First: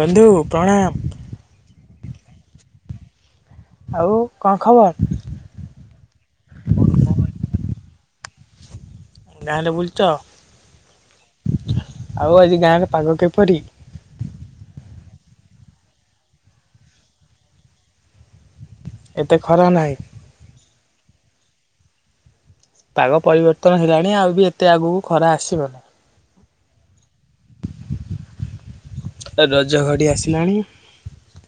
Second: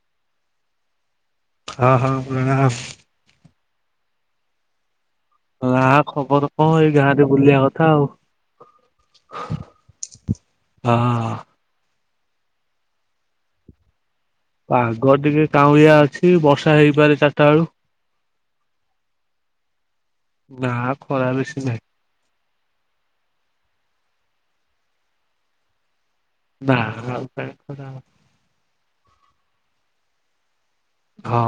ବନ୍ଧୁ ପ୍ରଣାମ। ହଁ ହଁ ପ୍ରଣାମ। ଆଉ କଣ ଖବର? ନା ଖବର କଣ ଏଇ ଗାଁରେ ବୁଲିବା କଥା ଆଉ। ଗାଁରେ ବୁଲୁଚ ହଁ। ଆଉ ଆଜି ଗାଁରେ ପାଗ କିପରି? ପାଗ ଟିକେ କାଉଁଳିଆ ଅଛି ବର୍ଷା ହେଇପାରେ ଚାରିଟା ବେଳୁ। ଏତେ ଖରା ନାହିଁ। ନା ଖରା ବେଶୀ ନାହିଁ। ପାଗ ପରିବର୍ତ୍ତନ ହେଲାଣି ଆଉ ବି ଏତେ ଆଗକୁ ଖରା ଆସିବ? ମାଆ ବାପା। ରଜ ଘଡି ଆସିଲାଣି। ହଁ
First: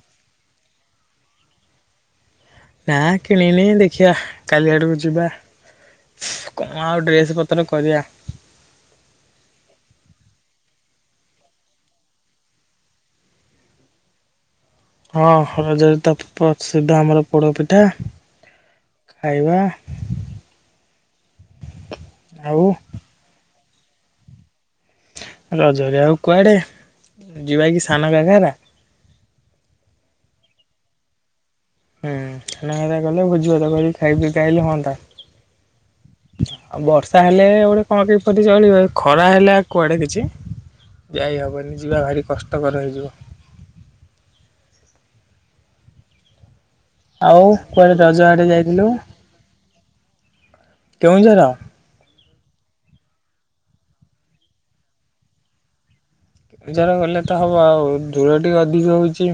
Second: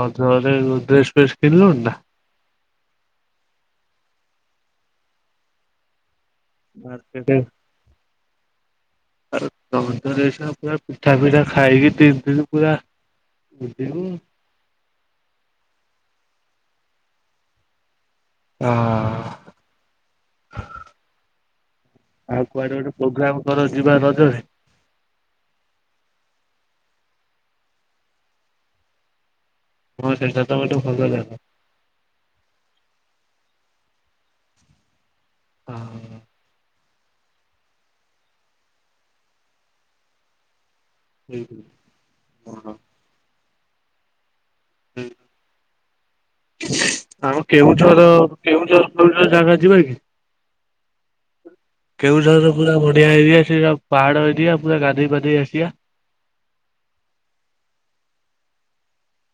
ରଜ ଘଡିରେ ଡ୍ରେସ୍ ଫେସ୍ କିଣିଲୁଣିନା? ନା କିଣିନି ଦେଖିବା କାଲି ଆଡକୁ ଯିବା? କଣ ଆଉ ମାର୍କେଟ ଡ୍ରେସ ପତ୍ର କରିବା? [unintelligible] ପିଠା ପିଠା ଖାଇକି ତିନି ଦିନି ପୁରା। ଏତେଦିନ। ହଁ ରଜରେ ତ ପ୍ରସିଦ୍ଧ ଆମର ପୋଡପିଠା। ହଁ। ଖାଇବା। ଆଉ କୁଆଡେ ଗୋଟେ ପ୍ରୋଗ୍ରାମ କର ଯିବା ରଜରେ। ରଜରେ ଆଉ କୁଆଡେ ଯିବା କି ସାନ ଘାଗରା। ହଁ ସେଟା ତ ଗୋଟେ ଭଲ ଜାଗା। ହୁଁ ସାନ ଘାଗରା ଗଲେ ଭୋଜି ଭାତ କରିକି ଖାଇ ପିଇକି ଆଇଲେ ହୁଅନ୍ତା। ହଁ। ଆଉ ବର୍ଷା ହେଲେ ଗୋଟେ କଣ କିପରି ଚଳିବ ଖରା ହେଲେ କୁଆଡେ କିଛି। ଯାଇ ହବନି ଯିବା ଭାରି କଷ୍ଟକର ହେଇଯିବ। ହୁଁ। [inaudible] ଆମ ଆଉ କୁଆଡ଼େ କେଉଁଝର ରଜ ଆଡ଼େ ଯାଇଥିଲୁ କେଉଁଝର ଜାଗା ଯିବା କି? କେଉଁଝର? କେଉଁଝରର ପୁରା ବଢିଆ ଏରିଆ ସେରା ପାହାଡ଼ ଏରିଆ ପୁରା ଗାଧୋଇ ପାଧେଇ ଆସିବା। ଜର ଗଲେ ତ ହବ ଆଉ ଦୂର ଟିକେ ଅଧିକ ହଉଛି।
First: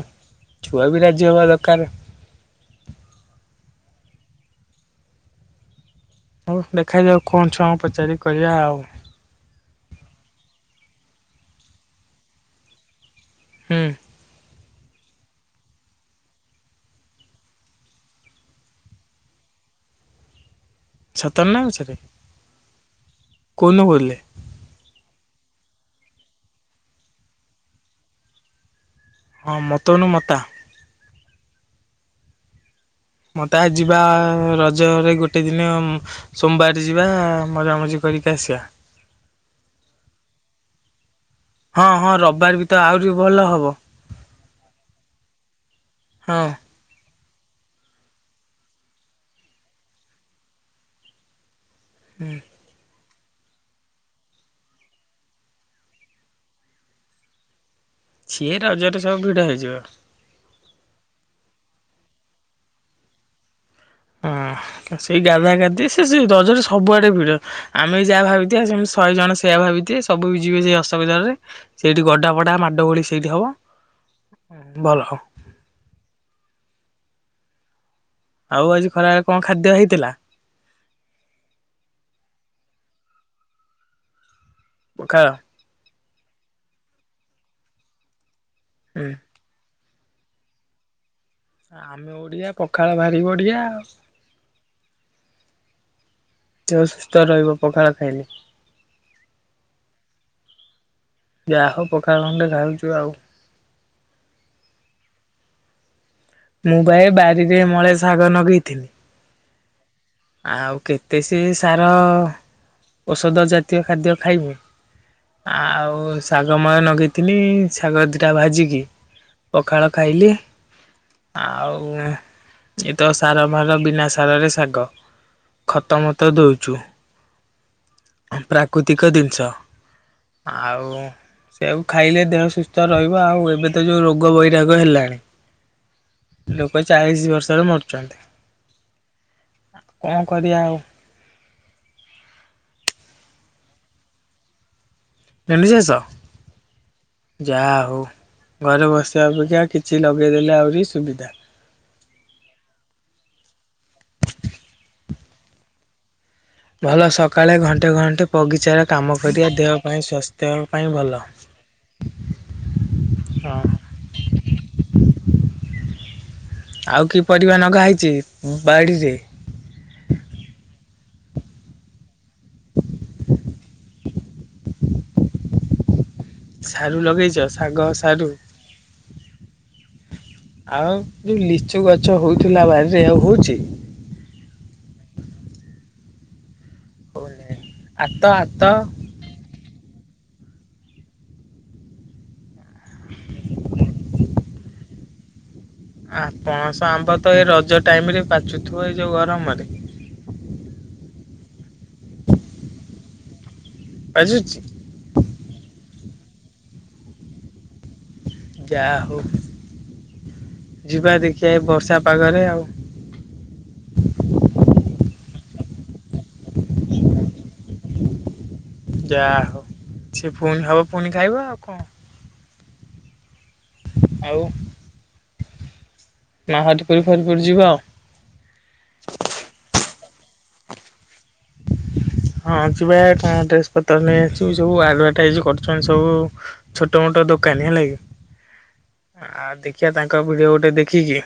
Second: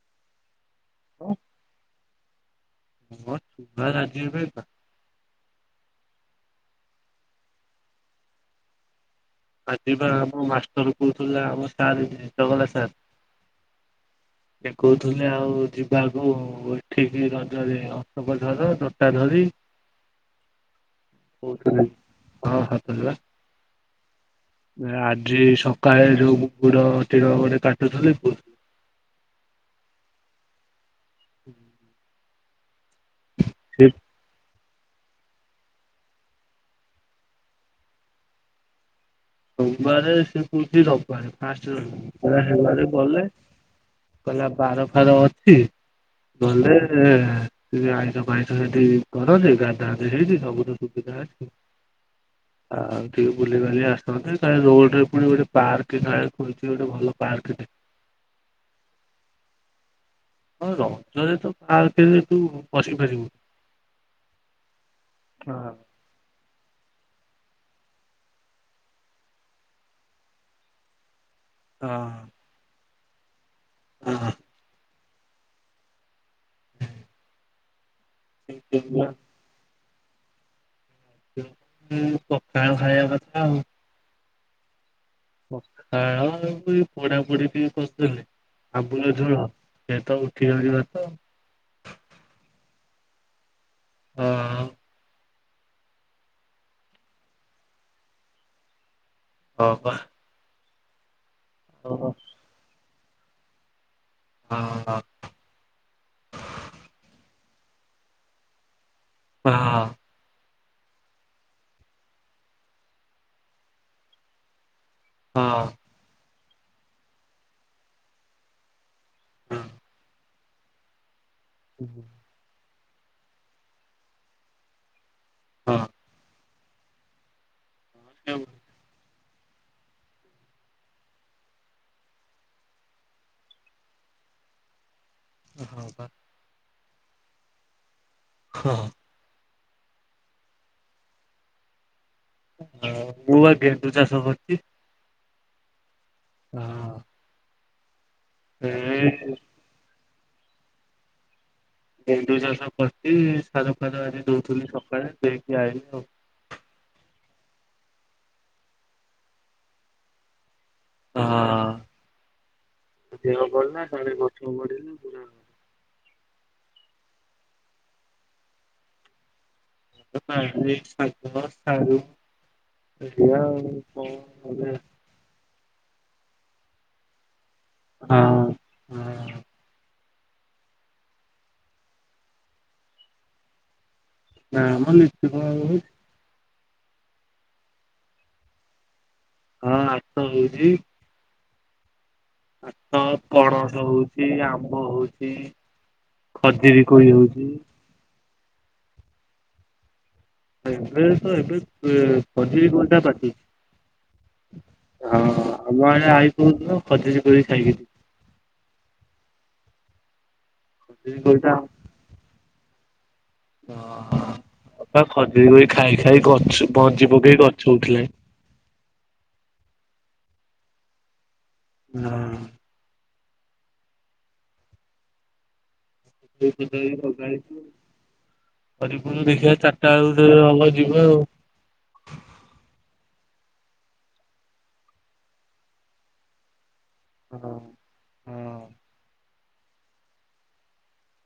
ଛୁଆ ବି ରାଜି ହେବା ଦରକାର। ହଁ ଛୁଆ ରାଜି ହେବେ ତ। ହଉ ଦେଖାଯାଉ କଣ ଛୁଆଙ୍କୁ ପଚାରିକି କହିିବା ଆଉ। ଆଜିିବା ଆମ ମାଷ୍ଟର କହୁଥିଲା ଆମ ସାର ଜଗନ୍ନାଥ ସାର୍। ହୁଁ। ସେ କହୁଥିଲେ ଆଉ ଯିବାକୁ ଏଠିକି ରଜରେ ଅଶୋକଝର ଜଟା ଧରି। ସତରେ ନା କହୁଥିଲେ ମିଛରେ ହଁ ସତରେ କୋଉଦିନ କହୁଥିଲେ? ଆଜି ସକାଳେ ଯୋଉ [unintelligible] ଗୋଟେ କାଟୁଥିଲି ପୁ ହଁ ମତଉନୁ ମତା। ହୁଁ ହୁଁ। ମତେ ଆ ଯିବା ରଜରେ ଗୋ ଗୋଟେ ଦିନ ସୋମବାର ଯିବା ମଜାମଜି କରିକି ଆସିବା। ସୋମବାରେ ସେ କହୁଛି ହଁ ହଁ ରବିବାର ବି ତ ରବିବାରେ ଆହୁରି ଗଲେ ଭଲ ହବ କହିଲା ବାର ଫାର ଅଛି ହଁ। ଗଲେ ଆଇଁଷ ଫାଇଁସ ସେଠି କରନ୍ତି ଗାଧା ଗାଧ ହେଇଛି ସବୁଠ ସୁବିଧା ଅଛି। ହୁଁ। ହଉ ଟିକେ ବୁଲିବାଲି ଆସ ରୋଡରେ ପୁଣି ଗୋଟେ ପାର୍କ ଗୋଟେ ଭଲ ପାର୍କେ ସିଏ ରଜରେ ସବୁ ଭିଡ ହେଇଯିବ। ହଁ ରଜରେ ତ ବାରେ ତୁ ବସି ପାରିବୁନୁ। ହଁ ସେଇ ଗାଧା ହଁ। ଗାଧି ସେ ସେ ରଜରେ ସବୁଆଡେ ଭିଡ। ଆମେ ବି ଯାହା ଭାବିଥିବା ସେମତି ଶହେ ଜଣ ସେୟଆ ଭାବିଥିବେ ସବୁ ବି ଯିବେ ସେଇ ଅଶୋକଝରରେ ହଁ ସେଇଠି ଗଡାପଡା ମାଡ ଗୋଳି ସେଇଠି ହବ। ହୁଁ। ହଁ ଭଲ। ଆଉ ଆଜି ଖରାବେଳେ କଣ ଖାଦ୍ୟ ହେଇଥିଲା? ହୁଁ ପଖାଳ ଖାଇବା କଥା ଆଉ ପଖାଳ। ପଖାଳ ଆଉ ଏଇ ପୋଡାପୋଡ଼ି ଟିକେ କରିଦେଲେ ଆମ୍ବୁଲ ହୁଁ। ଝୋଳ। ସେ ତ ଉଠି ଜିବତ। ଆମେ ଓଡିଆ ପଖାଳ ଭାରି ବଢ଼ିଆ ଆଉ ହଁ ଦେହ ସୁସ୍ଥ ରହିବ ପଖାଳ ଖାଇଲେ। ହ ବା। ଯାହା ହଉ ଓହୋ। ପଖାଳ ଖଣ୍ଡେ ଖାଉଛୁ ଆଉ ହଁ। ମୁଁ ପା ବାରିରେ ମଳେ ଶାଗ ନଗେଇଥିଲି। ହଁ। ଆଉ କେତେ ସେ ସାର ଔଷଧ ଜାତୀୟ ଖାଦ୍ୟ ଖାଇବୁ। ହଁ। ଆଉ ଶାଗମୟ ଲଗେଇଥିଲି ଶାଗ ଦିଟା ଭାଜିକି। ପଖାଳ ଖାଇଲି ଆଉ ହୁଁ। ଏ ତ ସାର ଭାର ବିନା ସାରରେ ଶାଗ ହଁ ଖତ ମ ତ ଦଉଛୁ। ପ୍ରାକୃତିକ ଜିନିଷ ଆଉ ସେୟାକୁ ଖାଇଲେ ଦେହ ସୁସ୍ଥ ରହିବ ଆଉ ଏବେ ତ ଯୋଉ ରୋଗ ବୈରାଗ ହେଲାଣି? ହଁ ବା। ଲୋକ ଚାଳିଶ ବର୍ଷରେ ମରୁଛନ୍ତି। ହଁ। କଣ କରିବା ଆଉ? ହ ମୁବା ଗେଣ୍ଡୁ ଚାଷ କରୁଛି। [unintelligible] ଚାଷ ହଁ। ଯାହା ହଉ ଏ ଘରେ ବସିବା ଅପେକ୍ଷା କିଛି ଲଗେଇଦେଲେ ଆହୁରି ସୁବିଧା। ଗେଣ୍ଡୁ ଚାଷ କରିଚି ସାର ଫାର ଆଜି ଦଉଥିଲି ସକାଳେ ଦେଇକି ଆଇିଲି ଆଉ ଭଲ ସକାଳେ ଘଣ୍ଟେ ଘଣ୍ଟେ ବଗିଚାରେ କାମ କରିବା ଦେହ ପାଇଁ ସ୍ୱାସ୍ ଦେହ ପାଇଁଁ ଭଲ୍‌ ଅ ହ ହ ହ ଦେହ ହଁ ଭଲ ନାଇଁ। ତଳେ [unintelligible] ଆଉ କି ପରିବା ଲଗାହେଇଚି ବାଡ଼ିରେ। [unintelligible] ସାରୁ ଲଗେଇଚ ଶାଗ ସାରୁ। ହଁ ଆଉ ଯୋଉ ଲିଚୁ ଗଛ ହଉଥିଲା ବାରିରେ ଆଉ ହଉଚି? ନାଁ ମ ଲିଚୁ କଣ ଆଉ ହଉଚି। ଆତ ଆତ। ହଁ ଆତ ହଉଚି। ଆତ ପଣସ ହଉଚି ଆମ୍ବ ହଉଚି। ଆ ପଣସ ଆମ୍ବ ତ ଏଇ ରଜ ଟାଇମ ରେ ପାଚୁଥିବ ଏଇ ଯୋଉ ଗରମରେ। ଏବେ ତ ଏବେ ଖଜୁରୀ କଣ୍ଟା ପାଚିଚି। ପାଚୁଛି। ହଁ ଆମ ଆଡେ ଆଇ କହୁଥିଲ ଖଜୁରୀ କୋଳି ଖାଇକି ଯାହା ହଉ ଯିବା ଖଜୁରୀ କୋଳି ଟା ଦେଖିଆ ଏଇ ବର୍ଷା ପାଗରେ ଆଉ। ଓପା ଖଜୁରୀ କୋଳି ଖାଇ ଖାଇ ଗଛ ମଞ୍ଜି ପକେଇ ଗଛ ଉଠିଲାଣି। ଯାହା ହଉ ସେ ପୁଣି ହବ ପୁଣି ଖାଇବ ଆଉ କଣ। ହଁ। ଆଉ। [unintelligible] ଯିବ। ହରିପୁର ଦେଖିବା ଚାରିଟା ବେଳୁକୁ ଜଦି ହବ ଯିବା ଆଉ। [inaudible] ହଁ ଯିବା ଟା ଡ୍ରେସ ପତ୍ର ନେଇ ଆସିବୁ। ସବୁ ଆଡଭର୍ଟାଇଜ କରୁଚନ୍ତି ସବୁ। ଛୋଟ ମୋଟ ଦୋକାନୀ ହେଲା କି ଆଉ ଦେଖିବା ତାଙ୍କ ଭିଡିଓ ଗୋଟେ ଦେଖିକି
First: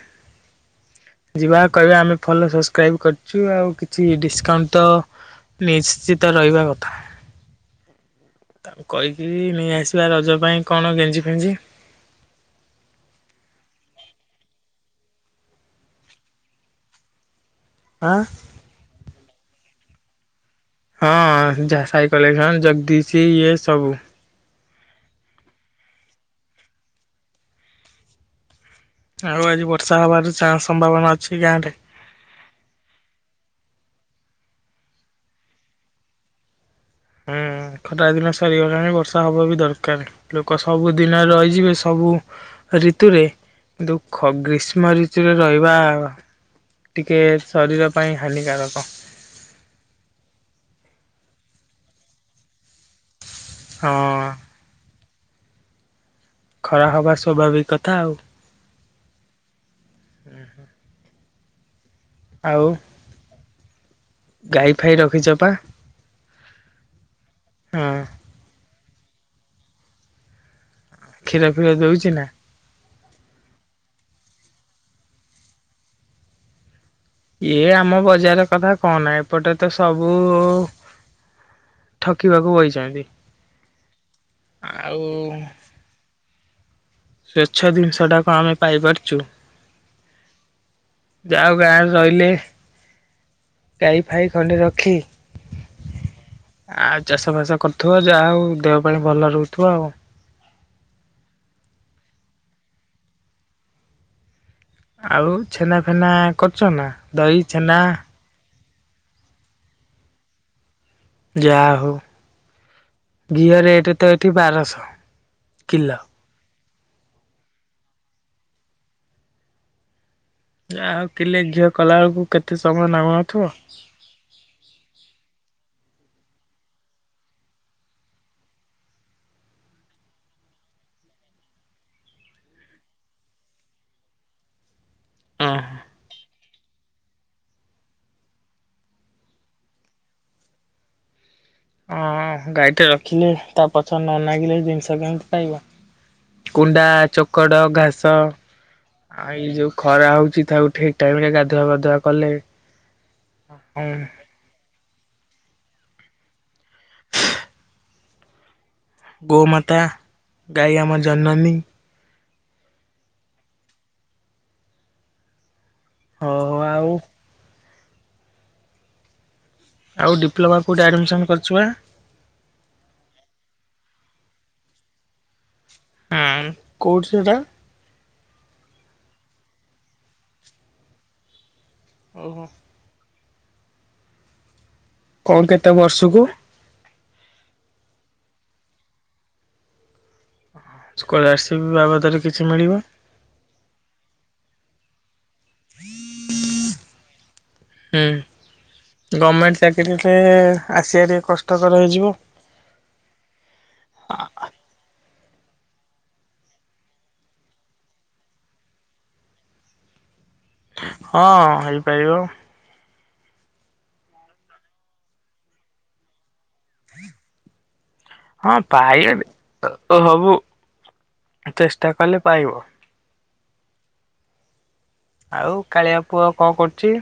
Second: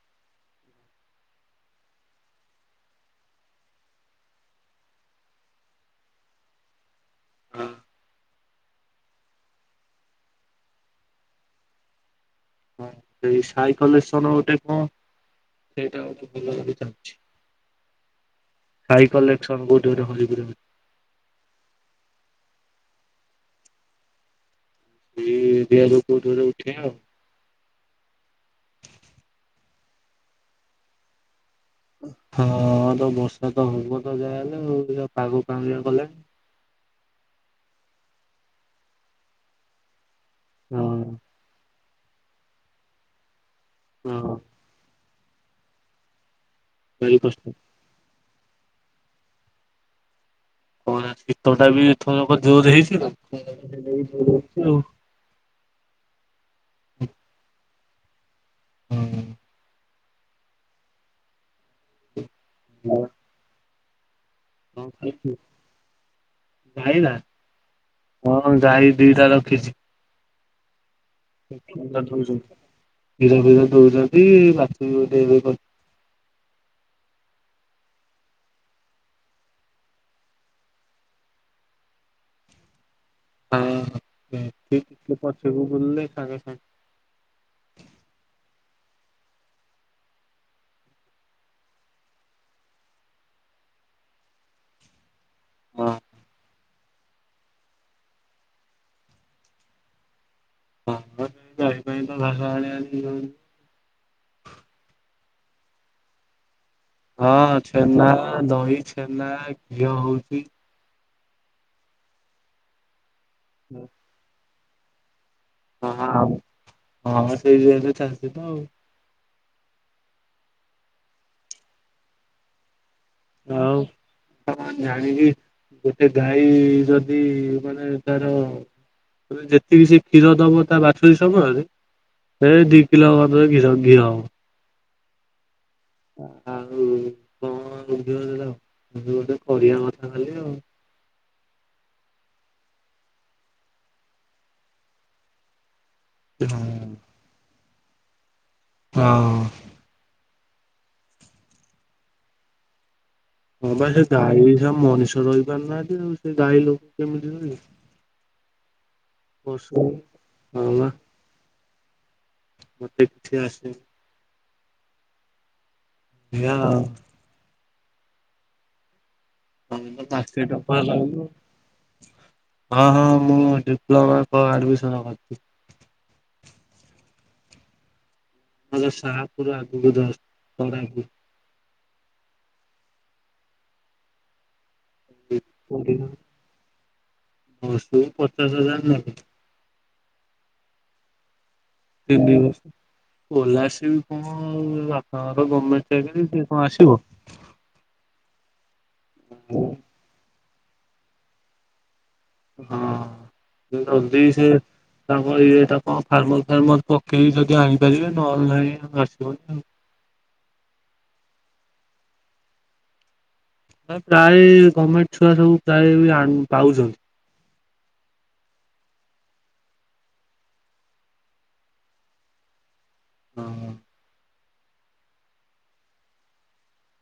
ଯିବା କହିବା ଆମେ ଫଲୋ ସବସ୍କ୍ରାଇବ୍ କରିଚୁ ଆଉ କିଛି ଡିସକାଉଣ୍ଟ ତ ନିଶ୍ଚିତ ରହିବା କଥା। [unintelligible] ତାଙ୍କୁ କହିକି ନେଇ ଆସିବା ରଜ ପାଇଁ କଣ ଗେଞ୍ଜି ଫେଞ୍ଜି। ହଁ ସେଇ ସାଇ କଲେସନ ଗୋଟେ କଣ ସେଇଟା ଗୋଟେ ଭଲ ଭାବେ ଚାଲିଛି। ଆଁ। ସାଇ କଲେକ୍ସନ [unintelligible] ହଁ ଯାହା ସାଇ କେଲେକସନ ଜଗଦୀଶ ଇଏ ସବୁ। ଇଏ [unintelligible] କୋଉଠୁ ଗୋଟେ ଉଠେଇବା ଆଉ। ଆଉ ଆଜି ବର୍ଷା ହବାର ଚାନ୍ ସମ୍ଭାବନା ଅଛି ଗାଁ ରେ। ହଁ ତ ବର୍ଷା ତ ହବ ତ ଯାହା ହେଲେ ଆଉ ପାଗ କାଉଁଳିଆ କଲାଣି। ଆଁ ଖଟା ଦିନ ସରିଗଲାଣି ବର୍ଷା ହବ ବି ଦରକାର। ଲୋକ ହଁ ସବୁଦିନ ରହିଯିବେ। ସବୁ ଋତୁରେ ଦୁଃଖ ହଁ ଗ୍ରୀଷ୍ମ ଋତୁ ଖୁସିରେ ରହିବା ଭାରି ଟିକେ କଷ୍ଟ ଶରୀର ପାଇଁ ହାନିକାରକ। ହଁ ନା ଶୀତ ଟା ବି ଏଥରକ ଜୋରେ ହେଇଚି ହଁ [unintelligible] ଖରା ହବା ସ୍ୱାଭାବିକ କଥା ଆଉ। [unintelligible] ଆଉ। ହଉ। ଗାଈ ହଁ ଫାଇ କଣ ରଖିଛ ଖାଇଛୁ ପା ଭାଇନା। ହଁ ହଁ ଗାଈ ଦିଟା ରଖିଛି। କ୍ଷୀର ଫିର ଦେଉଛି ନା। କ୍ଷୀର ଫିର ଦଉଛନ୍ତି। ବାଛୁରୀ ବି ବୋଧେ ଏବେ ଇଏ ଆମ ବଜାର କଥା କହନା ଏପଟେ ତ ସବୁ ଠକିବାକୁ ବଇଛନ୍ତି। ଆଉ ହଁ ପଛକୁ ବୁଲିଲେ ସାଙ୍ଗେ ସାଙ୍ଗେ। ସ୍ଵଚ୍ଛ ଜିନିଷ ଟାକୁ ଆମେ ପାଇପାରୁଛୁ। ଯାାଉ ଗାଁରେ ରହିଲେ ଗାଈ ଫାଇ ଖଣ୍ଡେ ରଖି। ହଁ। ଆଉ ଚାଷ ଫାସ କରୁଥିବ। ଯାହା ହଉ ଦେହ ପାଇଁ ଭଲ ରହୁଥିବ ଆଉ। [unintelligible] ଆଉ ଛେନା ଫେନା କରୁଚ ନା? ହଁ ଛେନା ଦହି ଛେନା ଘିଅ ହଉଛି। ଯାହା ହଉ ଘିଅ ରେଟ୍ ତ ଏଠି ବାରଶହ କିଲୋ। ଆଉ ହଁ ସେଇ ଜଣେ ଚାଷ ତ ଆଉ। ଆଉ କିଲେ ଘିଅ କଲା ବେଳକୁ କେତେ ସମୟ ନବ। ହଉ ଆ ଜାଣିଣି ଗୋଟେ ଗାଈ ଯଦି ମାନେ ତାର ଯେତିକି ସେ କ୍ଷୀର ଦବ ତା ବାଛୁରୀ ସମୟରେ ଏ ଦି କିିଲ ହବ ଘି ଘିଅ ହେବ। ହଁ ଆଉ କଣ ବୁଝିବ ମୁ କିଛି ଗୋଟେ କରିବା କଥା ଆଉ ହଁ ଗାଈଟେ ରଖିଲି ତା ପଛରେ ନ ନାଗିଲେ ଜିନିଷ କେମିତି ପାଇବ। କୁଣ୍ଡା ଚୋକଡ ଘାସ ହଁ ଆଉ ଏଇ ଯୋଉ ଖରା ହଉଛି ତାକୁ ଠିକ ଟାଇମ ରେ ଗାଧୁଆପାଧୁଆ କଲେ। ହଁ ବା ସେ ଗାଈ ସବୁ ମଣିଷ ରହିପାରୁନାହାନ୍ତି ଆଉ ସେ ଗାଈ ଲୋକ କେମିତି। ପଶୁ ଗୋମାତା ହଁ ଗାଈ ଆମ ଜନନୀ। ମୋତେ ପିଛେ ଆସେ। ହଉ ଆଉ [unintelligible] ଆଉ ଡିପ୍ଲୋମା କୋଉଠି ଆଡମିସନ କରିଛୁ ବା [unintelligible] ହଁ ହଁ ମୁଁ ଡିପ୍ଲୋମାକ ଆଡ଼ମିସନ କରିଛି। ହଁ କୋଉଠି ସେଟା? ସାହାପୁର ଆଗକୁ ଯ ଓହୋ କଣ କେତେ କୋଡ଼ିଏ ବର୍ଷକୁ? ବର୍ଷକୁ ପଚାଶ ହଜାର ନେଲେ। ସ୍କଲାରସିପ୍ ବାବଦରେ କିଛି ମିଳିବ। ସ୍କଲାରସୀପ କଣ ବାପାଙ୍କର ଗମେଣ୍ଟ ଚାକିରୀ ସେ କଣ ଆସିବ। ହୁଁ ଗମେଣ୍ଟ ହଁ ଚାକିରିୀରେ ଆସିବା ଟିକେ କଷ୍ଟକର ହେଇଯିବ। ହଁ ଯଦି ସେ ତାଙ୍କର ଇଏଟା କଣ ଫାର୍ମର ଫାର୍ମର ପକେଇକି ଯଦି ଆଣିପାରିବେ ନହେଲେ ନାଇଁ ଆସିବନି ଆଉ। ହଁ ହେଇପାରିବ। ପ୍ରାୟ ଗମେଣ୍ଟ ଛୁଆ ସବୁ ପ୍ରାୟ ବି ଆନ ପାଉଛନ୍ତି। ହଁ ପାଇ ଓ ହବୁ ଚେଷ୍ଟା କଲେ ପାଇବ। ହଁ। ଆଉ କାଳିଆ ପୁଅ କଣ କରୁଛି?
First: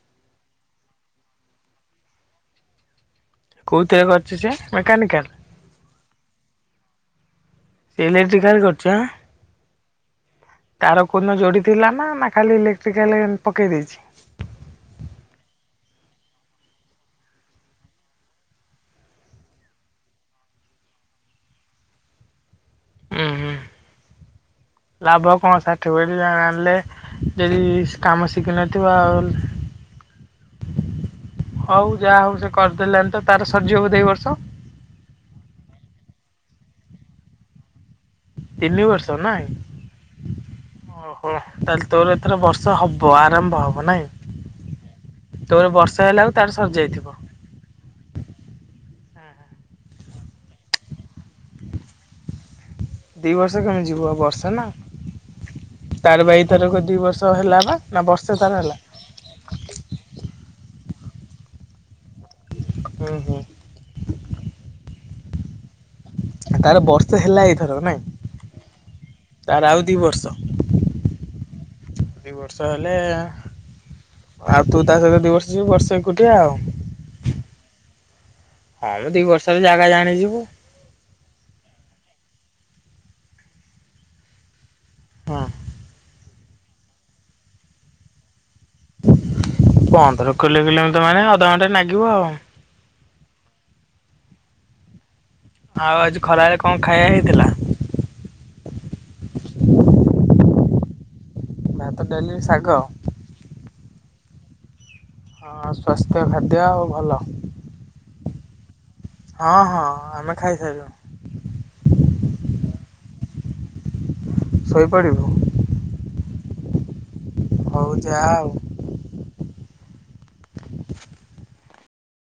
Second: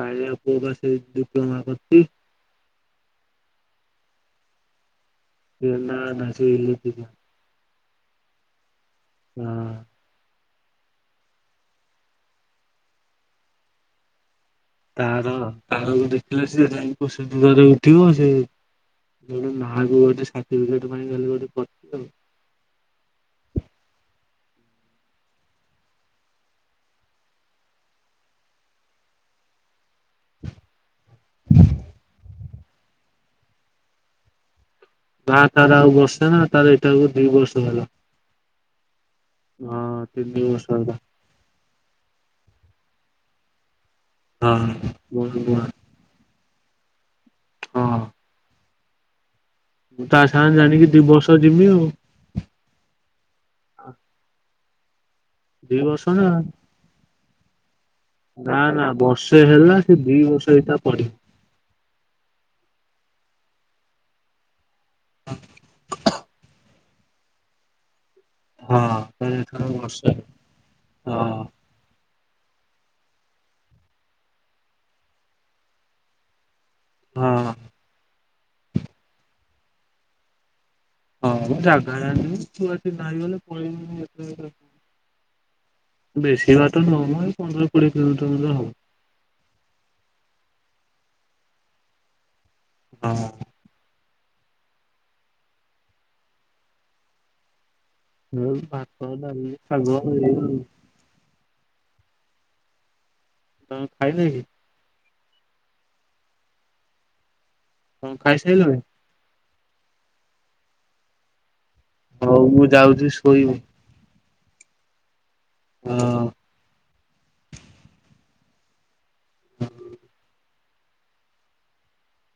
କାଳିଆ ପୁଅ ବା ସେ ଡିପ୍ଲୋମା କରୁଛି। କୋଉଥିରେ କରିଛି ସେ ମେକାନିକାଲ? ଏ ନା ନା ସେ ଇଲେଟିକାଲ୍। ଇଲେକ୍ଟ୍ରିକାଲ କରୁଚି ଆଁ। ହୁଁ। ତାର କୋଉ ଦିନ ଯୋଡି ଥିଲା ନା ନା ଖାଲି ଇଲେକ୍ଟ୍ରିକାଲ ଏମ ପକେଇ ଦେଇଛି? ତାର ତାରକୁ ଦେଖିଲେ ସିଏ ଯାଇ କୋସେ ଦୂରରେ ଉଠିବ ସେ ମୁଁ କହିଲି ନାଁ କୁ ଗୋଟେ ସାଟିଫିକେଟ ପାଇଁ ଖାଲି ଗୋଟେ କରୁଚି ଆଉ। ଉଁ ହୁଁ ଲାଭ କଣ ସାର୍ଟିଫିକେଟ ଯା ଆଣିଲେ ଯଦି କାମ ଶିଖିନଥିବ ଆଉ ହଉ ଯାହା ହଉ ସେ କରିଦେଲଣି ତ ତାର ସରିଯିବ ବୋଧ ଏ ବର୍ଷ? ନା ତାର ଆଉ ବର୍ଷେ ନା ତାର ଏଇଟାକୁ ଦି ବର୍ଷ ହେଲା। ତିନି ବର୍ଷ ହଁ ତିନି ବର୍ଷ ହେଲା। ହଁ ତାହେଲେ ତୋର ଏଥର ବର୍ଷେ ହବ ଆରମ୍ଭ ହବ ନାଇଁ? ହଁ ବହୁତ ନୂଆ ତୋର ବର୍ଷେ ହେଲାକୁ ତାର ସରି ଯାଇଥିବ। ହଁ। ତା ସାଙ୍ଗେ ଜାଣିକି ଦି ବର୍ଷ ଯିବି ଆଉ। ଦିଇ ବର୍ଷ କେମିତି ଯିବୁ ବା ବର୍ଷା ନା ଦି ବର୍ଷ ତାର ନା ବା ଏଇ ଥରକ ଦୁଇ ବର୍ଷ ହେଲା ବା। ନା ବର୍ଷେ ତାର ନା ହେଲା ନା ବର୍ଷେ ହେଲା ସେ ଦି ବର୍ଷ ହେଇ ତା ପଢିବ। ଓହୋ। ଆ କୋଥ ତାର ବର୍ଷେ ହେଲା ଏଇଥରକ ନାଇଁ? ହଁ ତାର ଏଇଥରକ ଆଉ ଦି ବର୍ଷେ ବର୍ଷ ହଁ, ଦି ବର୍ଷ ହେଲେ ଆଉ ତୁ ତା ସହିତ ଦି ବର୍ଷ ଯିବୁ ବର୍ଷେ ଏକୁଟିଆ ଆଉ। ହଁ। ଆଉ ଦି ବର୍ଷରେ ଜାଗା ଜାଣିଯିବୁ। ହଁ ମୁଁ ଜାଗା ଜାଣିନି ଛୁଆ ଚିହ୍ନା ହେଇଗଲେ ପଳେଇବନି ଏତେ ହଁ। ବେଶୀ ବାଟ ନୁହଁମ ଏଇ ପନ୍ଦର କୋଡ଼ିଏ କିଲୋମିଟର ଖଣ୍ଡେ ହବ। ପନ୍ଦର କୋଡିଏ କିଲୋମିଟର ମାନେ ଅଧଘଣ୍ଟା ଲାଗିବ ଆଉ। ହଁ। ଆଉ ଆଜି ଖରାବେଳେ କଣ ଖାଇଆ ହେଇଥିଲା? ଆଉ ଭାତ, ଡାଲି, ଶାଗ ଏଇଆଉ। ଭାତ, ଡାଲି, ଶାଗ? ତମେ ଖାଇଲଇଁ କି? ହଁ ସ୍ୱାସ୍ଥ୍ୟ ଖାଦ୍ୟ ଆଉ ଭଲ। ତମେ ଖାଇସାରିଲଣି? ହଁ ହଁ ଆମେ ଖାଇସାରିଲଣୁ। ହଉ ମୁଁ ଯାଉଛି ଶୋଇବି। ଶୋଇପଡିବୁ? ହଁ। ହଉ ଯା ଆଉ। ହଁ।